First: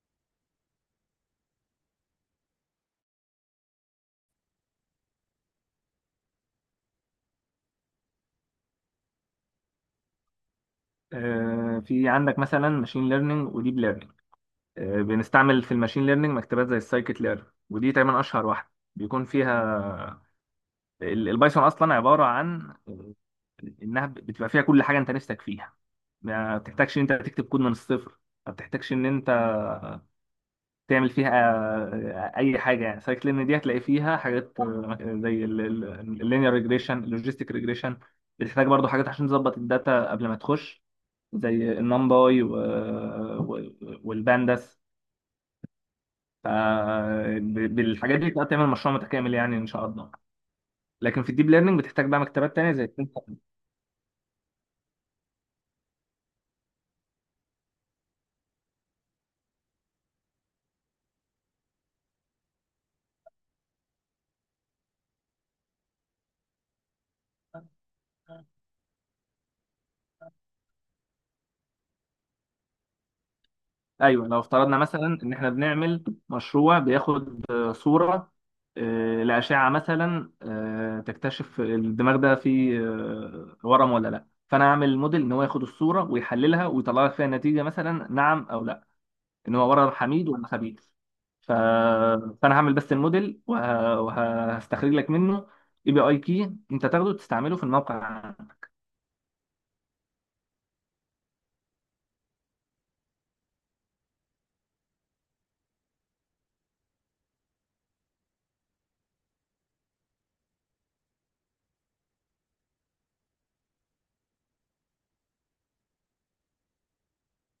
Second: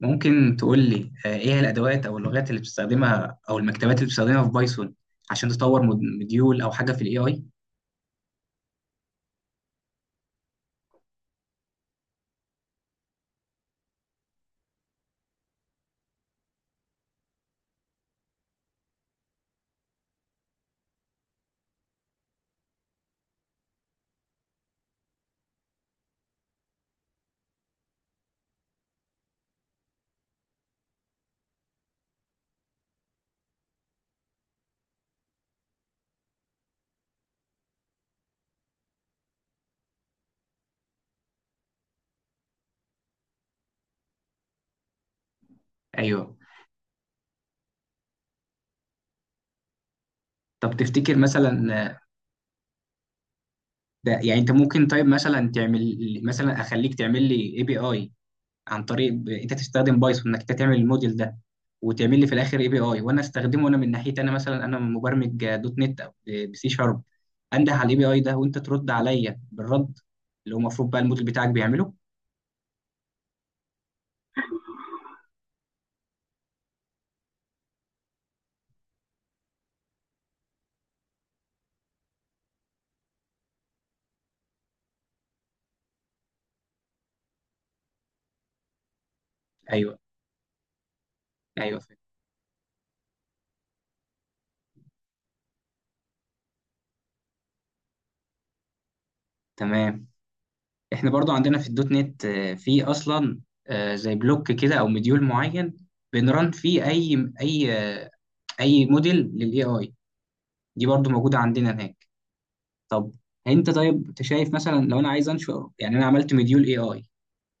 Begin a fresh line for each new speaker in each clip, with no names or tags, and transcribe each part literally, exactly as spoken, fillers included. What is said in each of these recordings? ممكن تقول لي آه، ايه هي الادوات او اللغات اللي بتستخدمها او المكتبات اللي بتستخدمها في بايثون عشان تطور مود- مديول او حاجه في الاي اي.
آه، في عندك مثلا ماشين ليرنينج وديب ليرنينج. بنستعمل في الماشين ليرنينج مكتبات زي السايكيت ليرن، ودي تقريبا اشهر واحده بيكون فيها ال- البايثون اصلا عباره عن آه، انها بتبقى فيها كل حاجه انت نفسك فيها. ما بتحتاجش ان انت تكتب كود من الصفر، ما بتحتاجش ان انت تعمل فيها آه، اي حاجه، يعني سايكل ليرن دي هتلاقي فيها حاجات آه، زي اللينير ريجريشن اللوجيستيك ريجريشن. بتحتاج برضو حاجات عشان تظبط الداتا قبل ما تخش، زي النمباي و... و... والبانداس.
ايوه.
ف- ب- بالحاجات دي تقدر تعمل مشروع متكامل يعني ان شاء الله.
طب تفتكر
لكن في الديب ليرنينج
مثلا آه،
بتحتاج بقى مكتبات تانية زي التنس-
ده يعني انت ممكن، طيب، مثلا تعمل، مثلا اخليك تعمل لي اي بي اي عن طريق ب- انت تستخدم بايثون، انك انت تعمل الموديل ده وتعمل لي في الاخر اي بي اي، وانا استخدمه انا من ناحيتي. انا مثلا انا مبرمج آه، دوت نت او بسي شارب، انده على الاي بي اي ده وانت ترد عليا بالرد اللي هو المفروض بقى الموديل بتاعك بيعمله.
ايوه، لو افترضنا مثلا ان احنا بنعمل مشروع بياخد آه، صورة آه، لأشعة مثلا، آه، تكتشف الدماغ ده فيه آه، ورم ولا لا، فانا اعمل موديل ان هو ياخد الصورة ويحللها ويطلع لك فيها نتيجة، مثلا نعم او لا، ان هو عباره عن
ايوه،
حميد ولا خبيث. ف...
ايوه،
فانا هعمل بس الموديل وه... وهستخرج لك منه اي بي اي كي انت تاخده تستعمله في الموقع.
تمام. احنا برضو عندنا في الدوت نت آه، في اصلا آه، زي بلوك كده او مديول معين بنرن فيه اي اي، آه، اي موديل للاي اي، دي برضو موجوده عندنا هناك. طب انت، طيب انت شايف مثلا لو انا عايز انشر، يعني انا عملت مديول اي اي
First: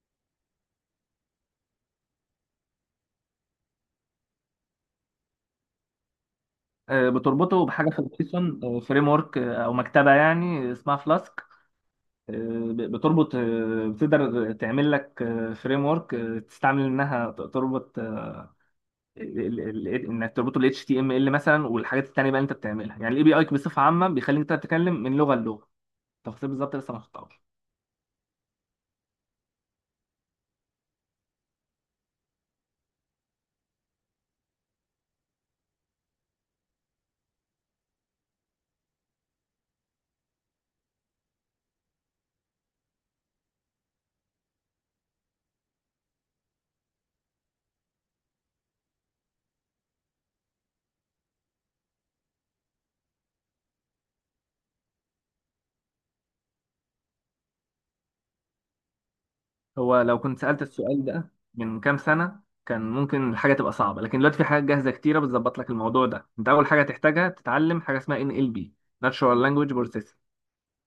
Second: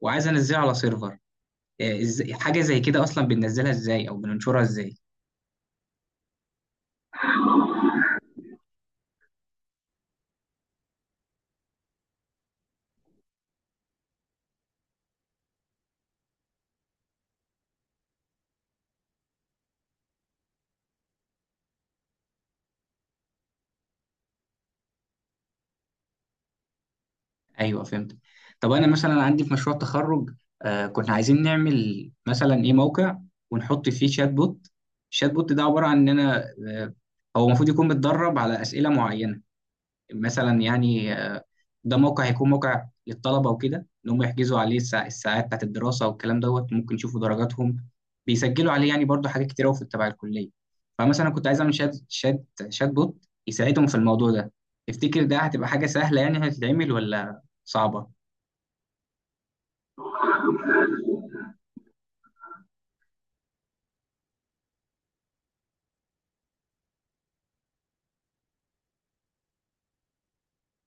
وعايز انزله على سيرفر، آه، إز- حاجه زي كده اصلا بننزلها ازاي او بننشرها ازاي؟
آه، بتربطه بحاجه في البايثون فريم ورك او مكتبه يعني اسمها فلاسك، بتربط آه، بتقدر تعمل لك فريم ورك تستعمل انها ت- تربط آه، ال- ال- ال- انك تربطه ال H T M L مثلا والحاجات التانيه بقى اللي انت بتعملها، يعني الاي بي اي بصفه عامه بيخليك انت تتكلم من لغه للغه. تفاصيل بالظبط لسه ما خدتهاش.
ايوه فهمت. طب انا مثلا عندي في مشروع التخرج، آه كنا عايزين نعمل مثلا ايه موقع ونحط فيه شات بوت. الشات بوت ده عباره عن ان انا آه هو المفروض يكون متدرب على اسئله معينه، مثلا يعني آه، ده موقع، هيكون موقع للطلبة وكده، إن هم يحجزوا عليه الساع- الساعات بتاعت الدراسة والكلام دوت، ممكن يشوفوا درجاتهم، بيسجلوا عليه، يعني برضو حاجات كتير أوي في تبع الكلية. فمثلا كنت عايز أعمل شات شات شات بوت يساعدهم في الموضوع ده. تفتكر ده هتبقى حاجة سهلة يعني هتتعمل ولا صعبة؟
هو لو كنت سألت السؤال ده من كام سنة كان ممكن الحاجة تبقى صعبة، لكن دلوقتي في حاجات جاهزة كتيرة بتظبط لك الموضوع ده. انت أول حاجة تحتاجها تتعلم حاجة اسمها إن إل بي، Natural Language Processing.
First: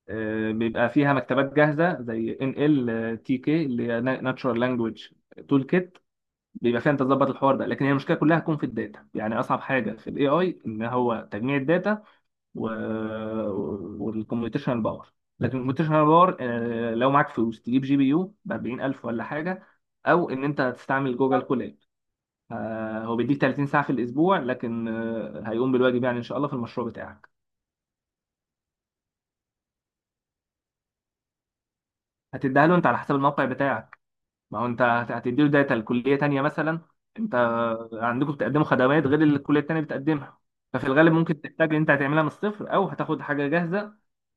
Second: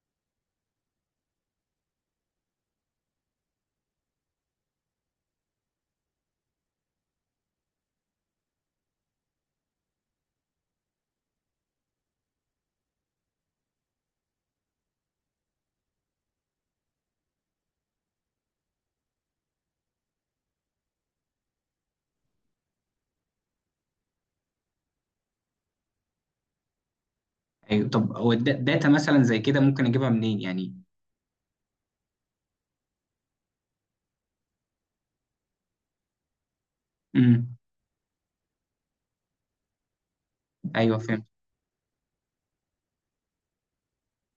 آه، بيبقى فيها مكتبات جاهزة زي إن إل تي كي، اللي هي Na- Natural Language Toolkit، بيبقى فيها انت تظبط الحوار ده. لكن هي المشكلة كلها تكون في الداتا، يعني أصعب حاجة في ال A I إن هو تجميع الداتا و... والكمبيوتيشنال باور. لكن الكمبيوتيشنال باور آه، لو معاك فلوس تجيب جي بي يو ب أربعين ألف ولا حاجه، او ان انت تستعمل جوجل كولاب. آه، هو بيديك ثلاثين ساعه في الاسبوع، لكن آه، هيقوم بالواجب يعني ان شاء الله في المشروع بتاعك.
أيوه. طب هو الدا- داتا مثلا زي كده ممكن أجيبها منين يعني؟
هتديها له انت على حسب الموقع بتاعك، ما هو انت هت- هتديله داتا لكليه تانيه مثلا. انت
امم.
عندكم بتقدموا خدمات غير اللي الكليه التانيه بتقدمها، ففي
أيوه
الغالب
فهمت.
ممكن تحتاج ان انت هتعملها من الصفر او هتاخد حاجه جاهزه،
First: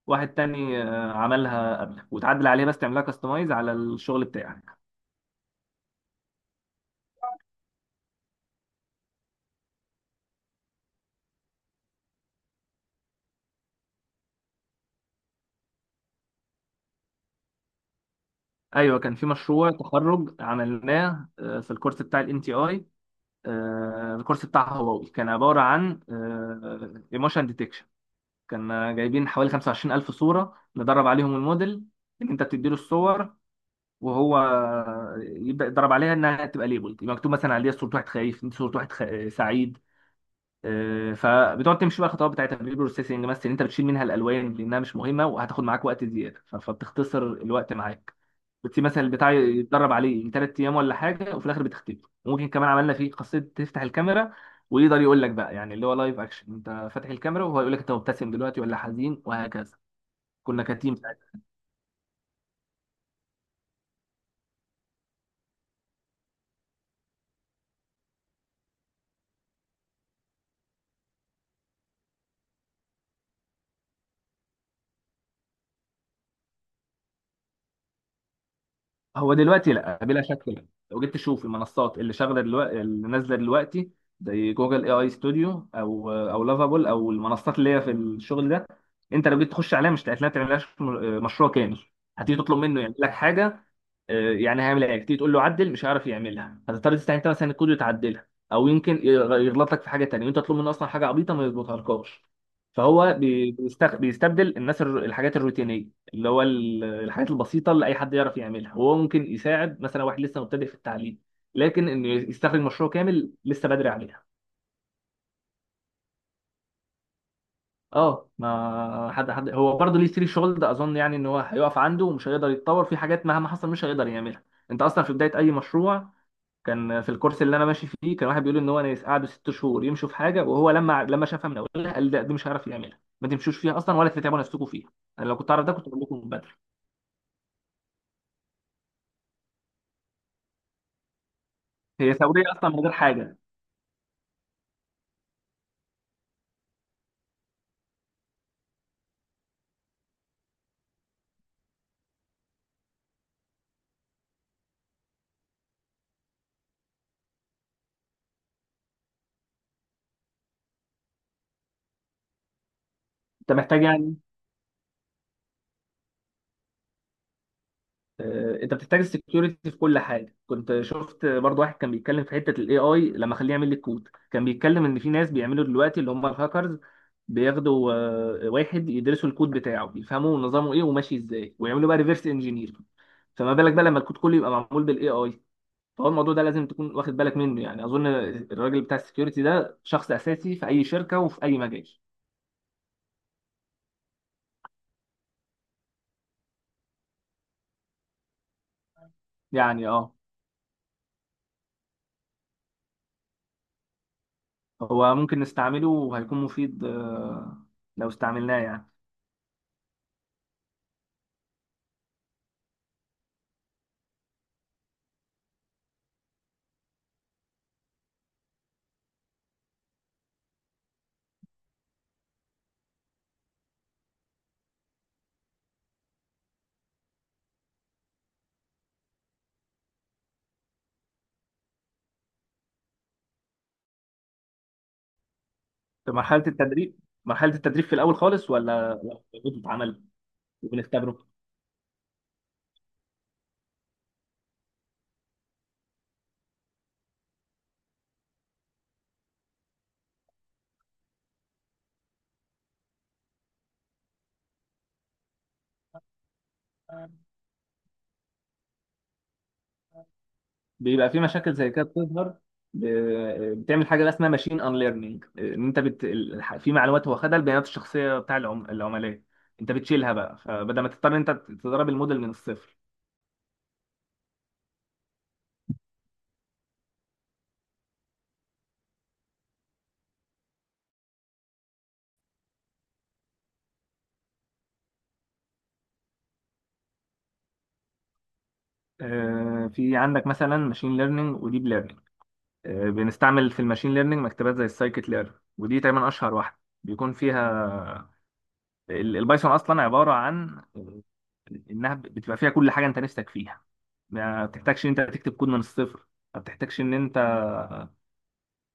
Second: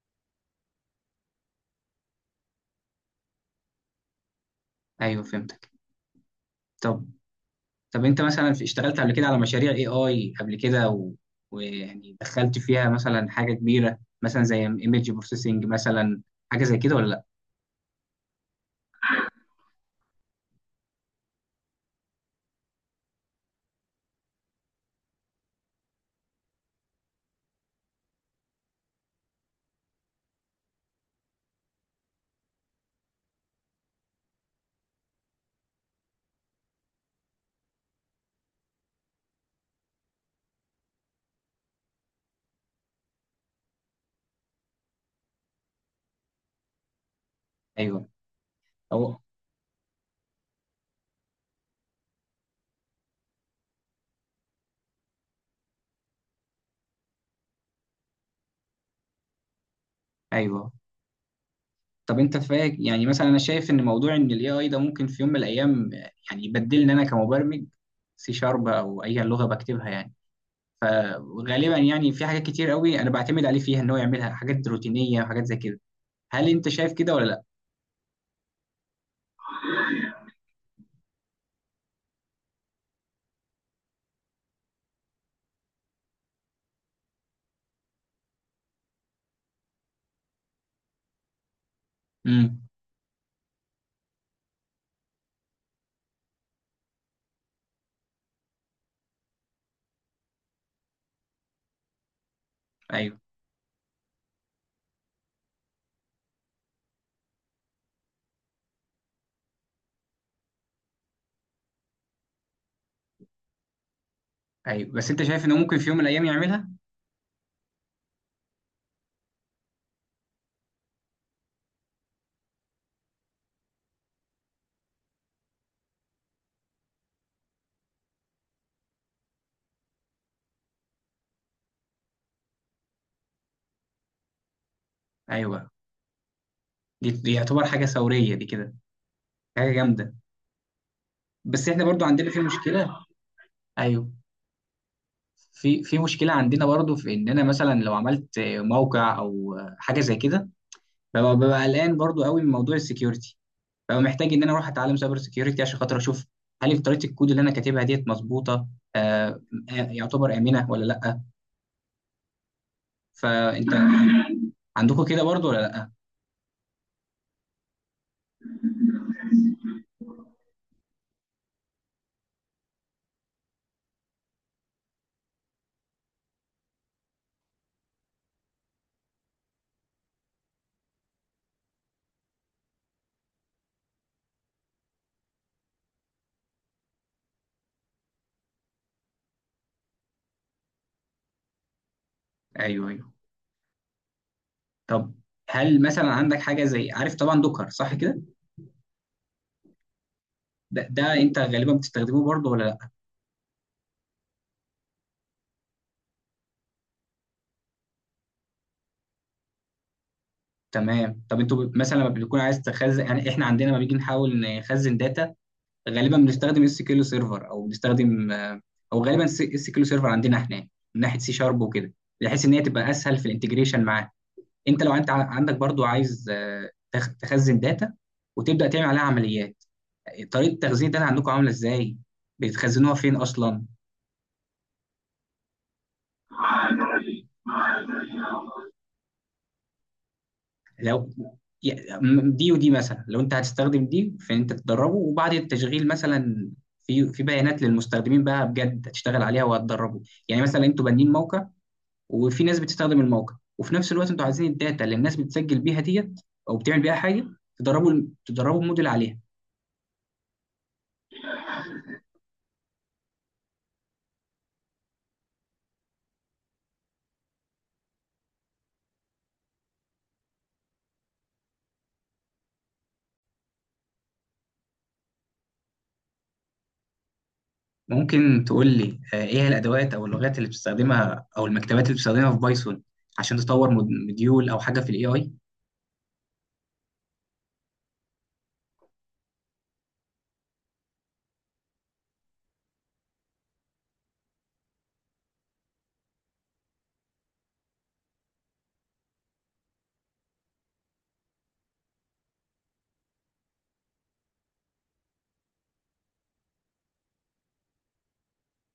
واحد تاني آه، عملها قبلك، وتعدل عليها بس تعملها كاستمايز على الشغل بتاعك.
أيوه فهمتك. طب، طب انت مثلا في- اشتغلت قبل كده على مشاريع اي اي قبل كده و... ويعني دخلت فيها مثلا حاجه كبيره مثلا زي ايمج بروسيسنج مثلا، حاجه زي كده ولا لا؟
ايوه كان في مشروع تخرج عملناه آه، في الكورس بتاع الان تي اي، الكورس بتاع هواوي، كان عباره عن ايموشن ديتكشن. كان جايبين حوالي خمسة وعشرين ألف صوره ندرب عليهم الموديل، ان انت بتديله الصور وهو يبدا يضرب عليها انها تبقى ليبل، يبقى مكتوب مثلا عليها صوره واحد خايف، صوره واحد خ... سعيد. آه، فبتقعد تمشي بقى الخطوات بتاعتها بالبيبر بروسيسنج، مثلا إن انت بتشيل منها الالوان لانها مش مهمه وهتاخد معاك وقت زياده، ف- فبتختصر الوقت
ايوه.
معاك. بتسيب مثلا
او
البتاع يتدرب عليه ثلاث ايام ولا حاجه وفي الاخر بتختفي. وممكن كمان عملنا فيه خاصيه تفتح الكاميرا، ويقدر يقول لك بقى يعني اللي هو لايف اكشن، انت فاتح الكاميرا وهو يقول لك انت مبتسم دلوقتي ولا حزين وهكذا. كنا
ايوه.
كتيم.
طب انت فاك، يعني مثلا انا شايف ان موضوع ان الاي اي ده ممكن في يوم من الايام يعني يبدلني، انا كمبرمج سي شارب او اي لغه بكتبها يعني، فغالبا يعني في حاجات كتير قوي انا بعتمد عليه فيها ان هو يعملها، حاجات روتينيه وحاجات زي كده. هل انت شايف كده ولا لا؟
هو دلوقتي لا بلا شك لا. لو جيت تشوف المنصات اللي شغاله دلوقتي اللي نازله دلوقتي، زي جوجل اي اي ستوديو او او لافابول او المنصات اللي هي في الشغل ده، انت لو جيت تخش عليها مش هتلاقي تعملهاش م- مشروع كامل. هتيجي تطلب
امم.
منه يعمل لك حاجه، آه، يعني هيعمل ايه، تيجي تقول له عدل مش هيعرف يعملها، هتضطر تستعين انت مثلا الكود وتعدلها، او يمكن يغ- يغلط لك في حاجه تانيه وانت تطلب منه اصلا حاجه عبيطه ما يظبطهالكاش. فهو
ايوه،
بي- بيستخ- بيستبدل الناس الر- الحاجات الروتينيه، اللي هو ال- الحاجات البسيطه اللي اي حد يعرف يعملها، وهو ممكن يساعد مثلا واحد لسه مبتدئ في التعليم، لكن انه يستخرج مشروع كامل لسه بدري عليها.
ايوه، بس انت شايف انه ممكن في يوم من الايام يعملها.
اه ما حد، حد هو برضه ليه سري شغل ده اظن، يعني ان هو هيقف عنده ومش هيقدر يتطور في حاجات، مهما حصل مش هيقدر يعملها. انت اصلا في بدايه اي مشروع، كان في الكورس اللي انا ماشي فيه كان واحد بيقول ان هو ناس قعدوا ست شهور يمشوا في حاجه، وهو لما لما شافها من اولها قال لا دي مش هيعرف يعملها، ما تمشوش فيها اصلا ولا تتعبوا نفسكم فيها، انا لو كنت اعرف
ايوه.
ده كنت اقول لكم من بدري.
دي دي يعتبر حاجه ثوريه دي كده، حاجه جامده، بس احنا برضو
هي
عندنا في
ثوريه اصلا من غير
مشكله.
حاجه.
ايوه. في في مشكله عندنا برضو في ان انا مثلا لو عملت موقع او حاجه زي كده، ببقى ببقى قلقان برضو قوي من موضوع السكيورتي. ببقى محتاج ان انا اروح اتعلم سايبر سكيورتي عشان خاطر اشوف هل طريقه الكود اللي انا كاتبها ديت مظبوطه، آه آه، يعتبر امنه ولا لا.
انت
فانت
محتاج يعني
عندكم كده برضو ولا لا؟
آه، انت بتحتاج السكيورتي في كل حاجه. كنت شفت برضو واحد كان بيتكلم في حته الاي اي، لما خليه يعمل لي كود كان بيتكلم ان في ناس بيعملوا دلوقتي اللي هم الهاكرز، بياخدوا آه، واحد يدرسوا الكود بتاعه يفهموا نظامه ايه وماشي ازاي، ويعملوا بقى ريفرس انجينير، فما بالك بقى لما الكود كله يبقى معمول بالاي اي. فهو الموضوع ده لازم تكون واخد بالك منه، يعني اظن الراجل بتاع السكيورتي ده شخص اساسي في اي شركه وفي اي مجال.
ايوه، ايوه. طب هل مثلا عندك حاجه زي، عارف طبعا دوكر صح كده؟
يعني اه
ده, ده انت غالبا بتستخدمه برضو ولا لا؟
هو ممكن نستعمله وهيكون مفيد آه، لو استعملناه يعني.
تمام. طب انتوا ب- مثلا لما بيكون عايز تخزن، يعني احنا عندنا لما بيجي نحاول نخزن داتا، غالبا بنستخدم اس كيلو سيرفر او بنستخدم آه، او غالبا اس كيلو سيرفر عندنا، احنا من ناحيه سي شارب وكده، بحيث ان هي تبقى اسهل في الانتجريشن معاه. انت لو انت ع- عندك برضو عايز آه، تخ- تخزن داتا وتبدا تعمل عليها عمليات، طريقه تخزين الداتا عندكم عامله ازاي؟ بتخزنوها فين اصلا؟
في مرحلة التدريب، مرحلة التدريب في الأول خالص ولا لو بتتعمل
لو
وبنختبره
يا- م- دي ودي مثلا لو انت هتستخدم دي في ان انت تدربه وبعد التشغيل مثلا، في في بيانات للمستخدمين بقى بجد هتشتغل عليها وهتدربه، يعني مثلا انتوا بانين موقع وفي ناس بتستخدم الموقع وفي نفس الوقت انتوا عايزين الداتا اللي الناس بتسجل بيها ديت او بتعمل بيها حاجه، تدربوا تدربوا الموديل عليها.
بيبقى في مشاكل زي كده بتظهر. ب- بتعمل حاجة بقى اسمها ماشين ان ليرنينج، ان انت بت... ال- في معلومات هو خدها البيانات الشخصية بتاع العم... العملاء، انت بتشيلها بقى، فبدل ما تضطر انت تدرب الموديل من الصفر.
ممكن تقول لي آه، ايه هي الادوات او اللغات اللي بتستخدمها او المكتبات اللي بتستخدمها في بايثون عشان تطور مود- مديول او حاجه في الاي اي.
آه، في عندك مثلا ماشين ليرنينج وديب ليرنينج. بنستعمل في الماشين ليرنينج مكتبات زي السايكت ليرن، ودي تقريبا اشهر واحدة بيكون فيها ال- البايثون اصلا عباره عن انها بتبقى فيها كل حاجه انت نفسك فيها. ما بتحتاجش ان انت تكتب كود من الصفر، ما بتحتاجش ان انت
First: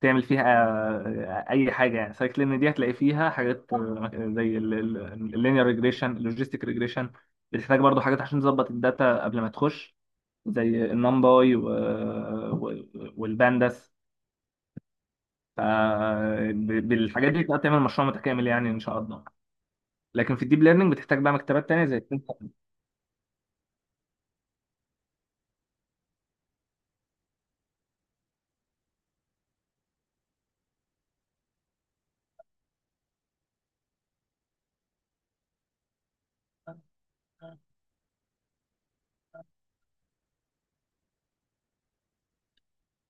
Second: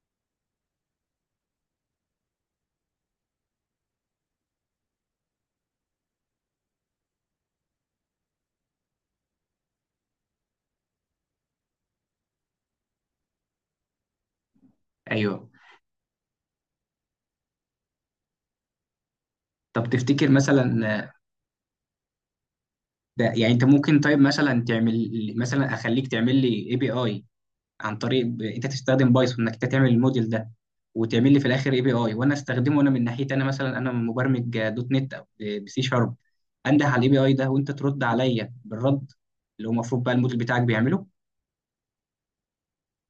تعمل فيها آه، اي حاجه، يعني سايكل ليرن دي هتلاقي فيها حاجات آه، زي اللينير ريجريشن اللوجيستيك ريجريشن. بتحتاج برضو حاجات عشان تظبط الداتا قبل ما تخش، زي النمباي والبانداس.
ايوه.
ف- ب- بالحاجات دي تقدر تعمل مشروع متكامل يعني ان شاء الله.
طب تفتكر
لكن في الديب
مثلا،
ليرنينج بتحتاج بقى مكتبات تانية زي
ده يعني انت ممكن، طيب، مثلا تعمل، مثلا اخليك تعمل لي اي بي اي عن طريق ب- انت تستخدم بايثون، انك انت تعمل الموديل ده وتعمل لي في الاخر اي بي اي، وانا استخدمه انا من ناحيتي. انا مثلا انا مبرمج دوت نت او بسي شارب، انده على الاي بي اي ده وانت ترد عليا بالرد اللي هو المفروض بقى الموديل بتاعك بيعمله.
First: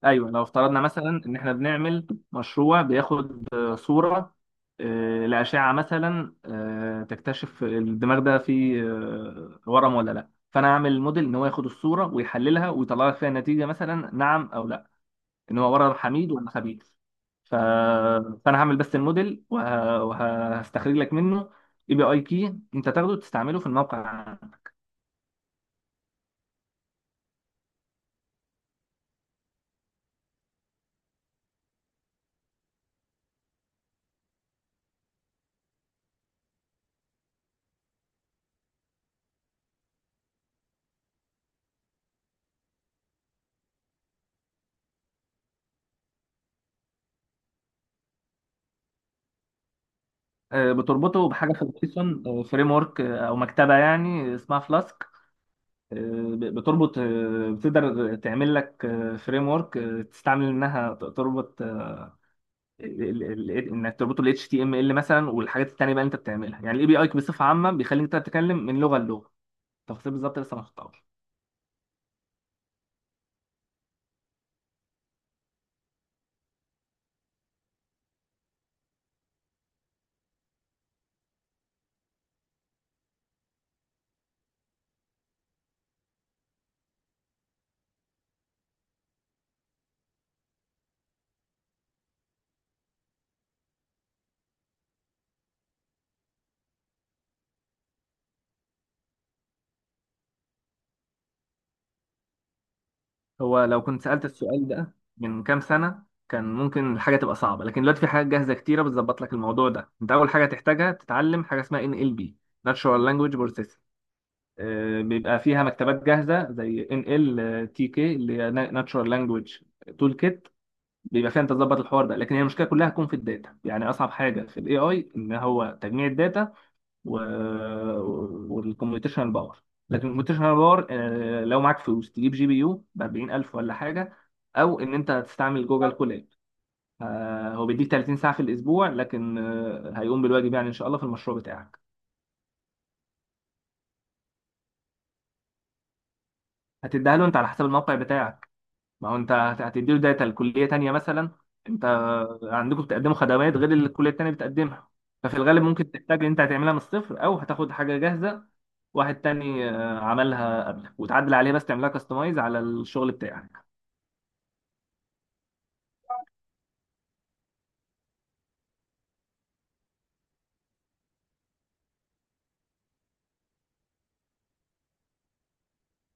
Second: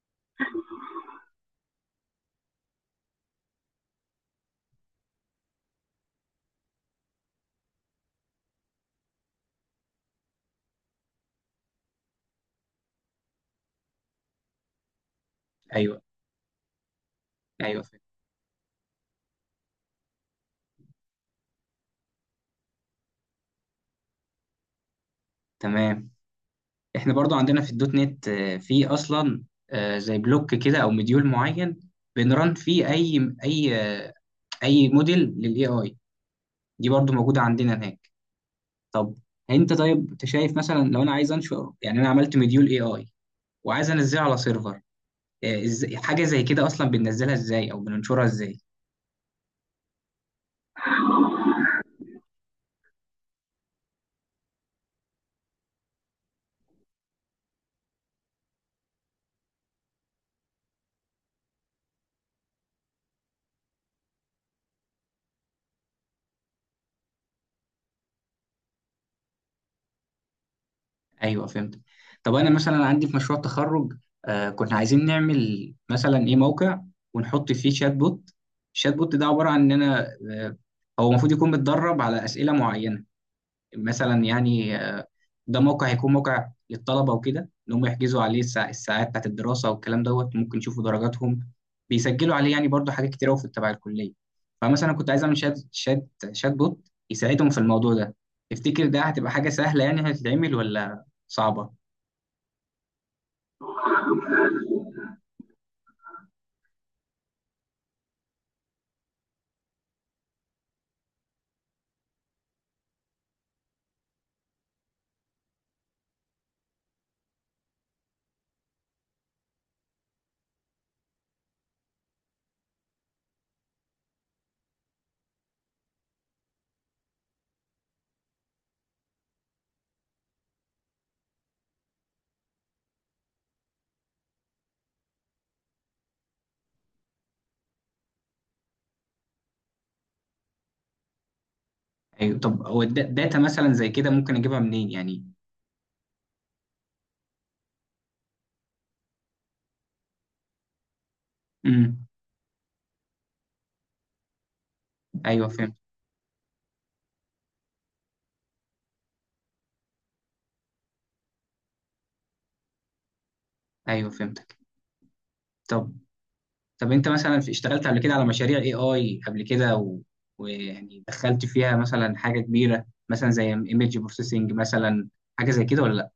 ايوه، لو افترضنا مثلا ان احنا بنعمل مشروع بياخد آه، صوره آه، لاشعه مثلا، آه، تكتشف الدماغ ده فيه آه، ورم ولا لا، فانا اعمل موديل ان هو ياخد الصوره ويحللها ويطلع لك فيها نتيجه، مثلا نعم او لا، ان هو ورم
ايوه،
حميد ولا خبيث. ف...
ايوه، فاهم.
فانا هعمل بس الموديل وه... وهستخرج لك منه اي بي اي كي انت تاخده تستعمله في الموقع.
تمام. احنا برضو عندنا في الدوت نت آه، في اصلا آه، زي بلوك كده او مديول معين بنرن فيه اي اي، آه، اي موديل للاي اي، دي برضو موجوده عندنا هناك. طب انت، طيب انت شايف مثلا لو انا عايز انشر، يعني انا عملت مديول اي اي وعايز انزله على سيرفر، آه، ازاي حاجه زي كده اصلا بننزلها ازاي او بننشرها ازاي؟
آه، بتربطه بحاجه في البايثون فريم ورك او framework، آه، أو مكتبه يعني اسمها فلاسك. ب- بتربط آه، بتقدر تعمل لك فريم ورك تستعمل انها ت- تربط آه، ال- ال- ال- انك تربطه ال H T M L مثلا والحاجات التانية بقى اللي انت بتعملها، يعني الاي بي اي بصفة عامة بيخليك انت تتكلم من لغة للغة. تفاصيل بالظبط لسه ما خطأش.
ايوه فهمت. طب انا مثلا عندي في مشروع التخرج، آه كنا عايزين نعمل مثلا ايه موقع ونحط فيه شات بوت. الشات بوت ده عباره عن ان انا آه هو المفروض يكون متدرب على اسئله معينه، مثلا يعني آه، ده موقع، هيكون موقع للطلبة وكده، إن هم يحجزوا عليه الساع- الساعات بتاعت الدراسة والكلام دوت، ممكن يشوفوا درجاتهم، بيسجلوا عليه، يعني برضو حاجات كتير أوي في تبع الكلية. فمثلا كنت عايز أعمل شات شات شات بوت يساعدهم في الموضوع ده. تفتكر ده هتبقى حاجة سهلة يعني هتتعمل ولا صعبة؟
هو لو كنت سألت السؤال ده من كام سنة كان ممكن الحاجة تبقى صعبة، لكن دلوقتي في حاجات جاهزة كتيرة بتظبط لك الموضوع ده. انت اول حاجة تحتاجها تتعلم حاجة اسمها إن إل بي، Natural Language Processing. آه، بيبقى فيها مكتبات جاهزه زي ان ال تي كي، اللي هي ناتشورال لانجويج تول كيت، بيبقى فيها انت تظبط الحوار ده. لكن هي المشكله كلها هتكون في الداتا، يعني اصعب حاجه في الاي اي ان هو تجميع الداتا و... والكمبيوتيشنال باور. لكن الكمبيوتيشنال باور آه، لو معاك فلوس تجيب جي بي يو ب أربعين ألف ولا حاجه، او ان انت تستعمل جوجل كولاب. آه، هو بيديك ثلاثين ساعه في الاسبوع، لكن آه، هيقوم بالواجب يعني ان شاء الله في المشروع بتاعك.
أيوه. طب هو الدا- داتا مثلا زي كده ممكن أجيبها منين يعني؟
هتديها له انت على حسب الموقع بتاعك، ما هو انت هت- هتديله داتا لكليه تانيه مثلا. انت
امم.
عندكم بتقدموا خدمات غير اللي الكليه التانيه بتقدمها، ففي
أيوه
الغالب
فهمت.
ممكن تحتاج ان انت هتعملها من الصفر او هتاخد حاجه جاهزه، واحد تاني آه، عملها قبلك، وتعدل عليها بس تعملها كاستمايز على الشغل بتاعك.
أيوه فهمتك. طب، طب انت مثلا في- اشتغلت قبل كده على مشاريع اي اي قبل كده و... ويعني دخلت فيها مثلا حاجه كبيره مثلا زي ايمج بروسيسنج مثلا، حاجه زي كده ولا لا؟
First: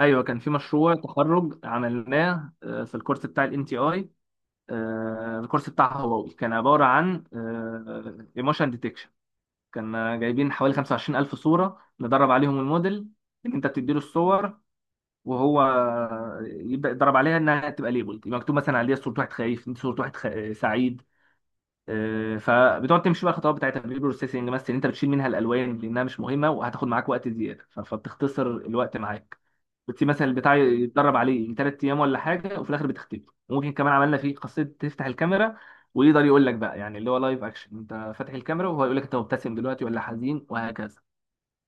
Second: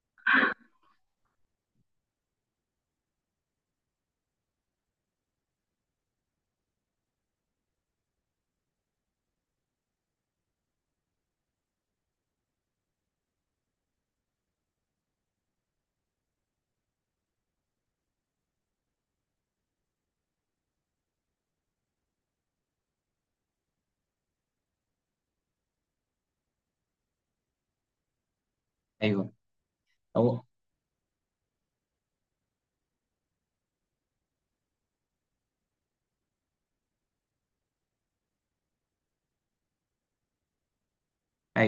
ايوه كان في مشروع تخرج عملناه آه، في الكورس بتاع الان تي اي، الكورس بتاع هواوي، كان عباره عن ايموشن ديتكشن. كان جايبين حوالي خمسة وعشرين ألف صوره ندرب عليهم الموديل، ان انت بتديله الصور وهو يبدا يضرب عليها انها تبقى ليبل، يبقى مكتوب مثلا عليها صوره واحد خايف، صوره واحد خ... سعيد. آه، فبتقعد تمشي بقى الخطوات بتاعتها بالبيبر بروسيسنج، مثلا إن انت بتشيل منها الالوان لانها مش مهمه وهتاخد معاك وقت زياده، ف- فبتختصر الوقت
ايوه.
معاك. بتسيب مثلا
او
البتاع يتدرب عليه ثلاث ايام ولا حاجه وفي الاخر بتختفي. وممكن كمان عملنا فيه خاصيه تفتح الكاميرا، ويقدر يقول لك بقى يعني اللي هو لايف اكشن، انت فاتح الكاميرا وهو يقول لك انت مبتسم دلوقتي ولا حزين وهكذا.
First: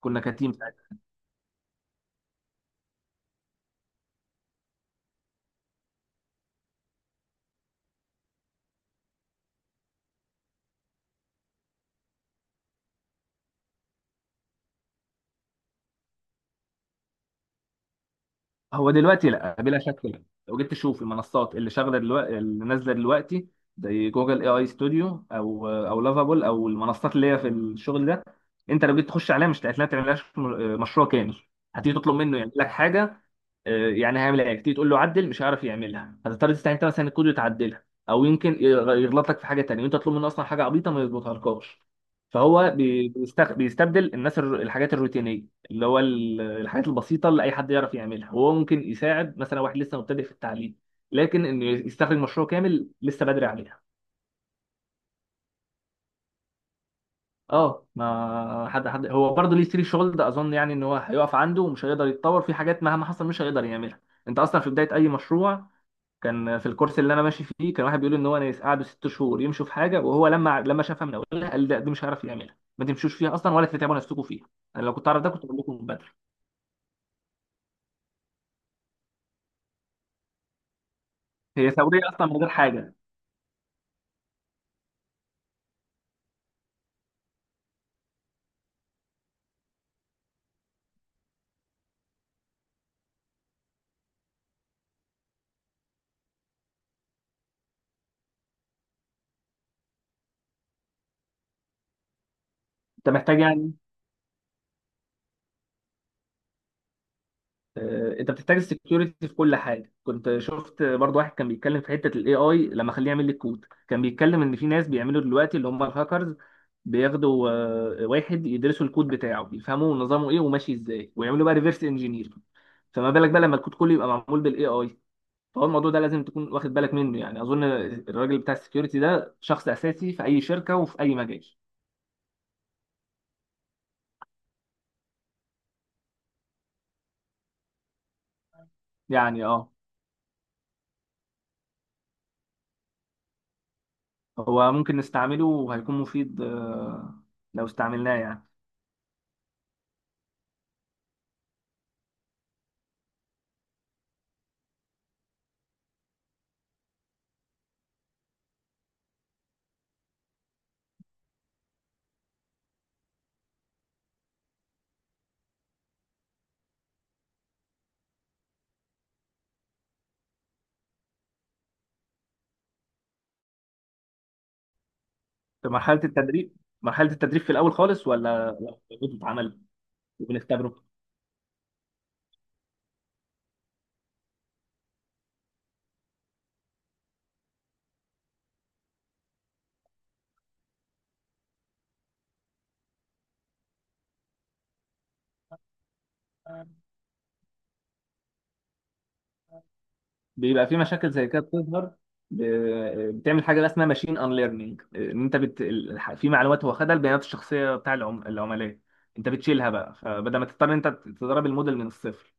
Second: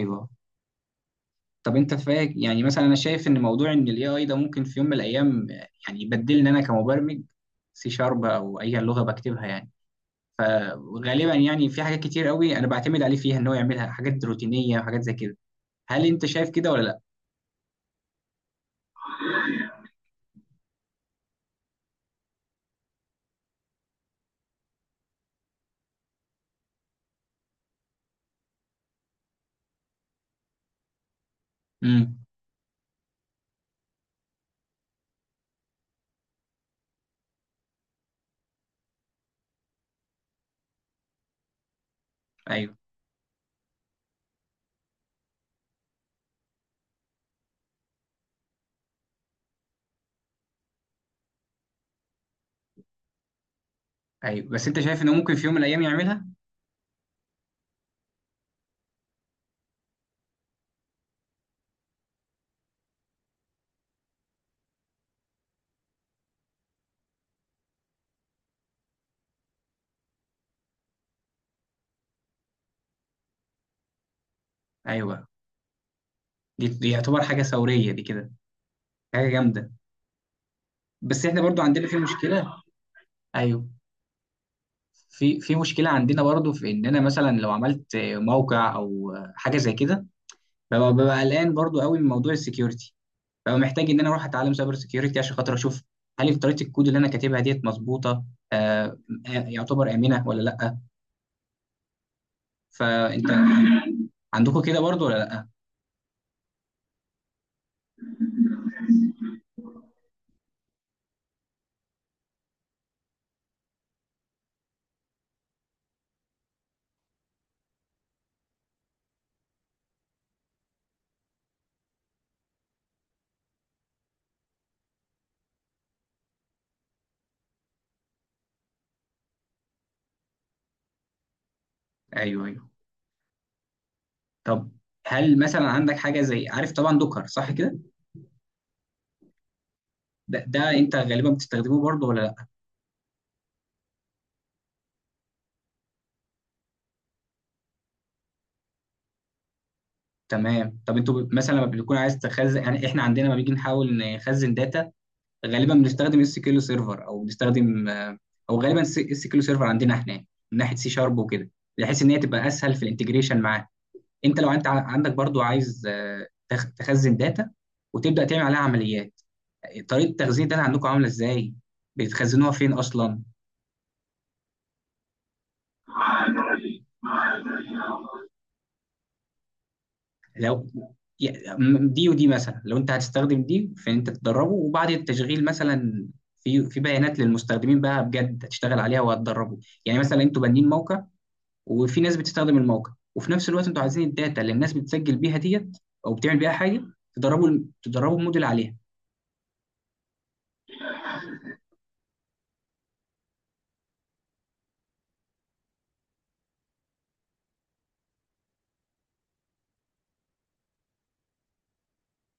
كنا كتيم.
طب انت فاك، يعني مثلا انا شايف ان موضوع ان الاي اي ده ممكن في يوم من الايام يعني يبدلني، انا كمبرمج سي شارب او اي لغه بكتبها يعني، فغالبا يعني في حاجات كتير قوي انا بعتمد عليه فيها ان هو يعملها، حاجات روتينيه وحاجات زي كده. هل انت شايف كده ولا لا؟
هو دلوقتي لا بلا شك لا. لو جيت تشوف المنصات اللي شغاله دلوقتي اللي نازله دلوقتي، زي جوجل اي اي ستوديو او او لافابول او المنصات اللي هي في الشغل ده، انت لو جيت تخش عليها مش هتلاقيها تعملهاش م- مشروع كامل. هتيجي تطلب
امم.
منه يعمل لك حاجه، آه، يعني هيعمل ايه، تيجي تقول له عدل مش هيعرف يعملها، هتضطر تستعين انت مثلا الكود وتعدلها، او يمكن يغ- يغلط لك في حاجه تانيه وانت تطلب منه اصلا حاجه عبيطه ما يظبطهالكاش. فهو
ايوه،
بي- بيست- بيستبدل الناس الر- الحاجات الروتينيه، اللي هو ال- الحاجات البسيطه اللي اي حد يعرف يعملها، وهو ممكن يساعد مثلا واحد لسه مبتدئ في التعليم، لكن انه يستخرج مشروع كامل لسه بدري عليها.
ايوه، بس انت شايف انه ممكن في يوم من الايام يعملها.
اه ما حد، حد هو برضه ليه سري شغل ده اظن، يعني ان هو هيقف عنده ومش هيقدر يتطور في حاجات، مهما حصل مش هيقدر يعملها. انت اصلا في بدايه اي مشروع، كان في الكورس اللي انا ماشي فيه كان واحد بيقول ان هو ناس قعدوا ست شهور يمشوا في حاجه، وهو لما لما شافها من اولها قال لا دي مش هيعرف يعملها، ما تمشوش فيها اصلا ولا تتعبوا نفسكم فيها، انا لو كنت اعرف
ايوه.
ده كنت اقول لكم من بدري.
دي دي يعتبر حاجه ثوريه دي كده، حاجه جامده، بس احنا برضو
هي
عندنا في
ثوريه اصلا من غير
مشكله.
حاجه.
ايوه. في في مشكله عندنا برضو في ان انا مثلا لو عملت موقع او حاجه زي كده، ببقى ببقى قلقان برضو قوي من موضوع السكيورتي. ببقى محتاج ان انا اروح اتعلم سايبر سكيورتي عشان خاطر اشوف هل طريقه الكود اللي انا كاتبها ديت مظبوطه، آه آه، يعتبر امنه ولا لا.
انت
فانت
محتاج يعني
عندكم كده برضو ولا لا؟
آه، انت بتحتاج السكيورتي في كل حاجه. كنت شفت برضو واحد كان بيتكلم في حته الاي اي، لما خليه يعمل لي كود كان بيتكلم ان في ناس بيعملوا دلوقتي اللي هم الهاكرز، بياخدوا آه، واحد يدرسوا الكود بتاعه يفهموا نظامه ايه وماشي ازاي، ويعملوا بقى ريفرس انجينير، فما بالك بقى لما الكود كله يبقى معمول بالاي اي. فهو الموضوع ده لازم تكون واخد بالك منه، يعني اظن الراجل بتاع السكيورتي ده شخص اساسي في اي شركه وفي اي مجال.
ايوه، ايوه. طب هل مثلا عندك حاجه زي، عارف طبعا دوكر صح كده؟
يعني اه
ده, ده انت غالبا بتستخدمه برضو ولا؟
هو ممكن نستعمله وهيكون مفيد آه، لو استعملناه يعني.
تمام. طب انتوا ب- مثلا لما بيكون عايز تخزن، يعني احنا عندنا لما بيجي نحاول نخزن داتا، غالبا بنستخدم اس كيلو سيرفر او بنستخدم آه، او غالبا اس كيلو سيرفر عندنا، احنا من ناحيه سي شارب وكده، بحيث ان هي تبقى اسهل في الانتجريشن معاه. انت لو انت ع- عندك برضو عايز آه، تخ- تخزن داتا وتبدا تعمل عليها عمليات، طريقه تخزين الداتا عندكم عامله ازاي؟ بتخزنوها فين اصلا؟
في مرحلة التدريب، مرحلة التدريب في الأول خالص ولا ولا بتتعمل
لو
وبنختبره
يا- م- دي ودي مثلا لو انت هتستخدم دي في ان انت تدربه وبعد التشغيل مثلا، في في بيانات للمستخدمين بقى بجد هتشتغل عليها وهتدربه، يعني مثلا انتوا بانين موقع وفي ناس بتستخدم الموقع وفي نفس الوقت انتوا عايزين الداتا اللي الناس بتسجل بيها ديت او بتعمل بيها حاجه، تدربوا تدربوا الموديل عليها.
بيبقى في مشاكل زي كده بتظهر. ب- بتعمل حاجة بقى اسمها ماشين ان ليرنينج، ان انت بت... ال- في معلومات هو خدها البيانات الشخصية بتاع العم... العملاء، انت بتشيلها بقى، فبدل ما تضطر إن انت تدرب الموديل من الصفر.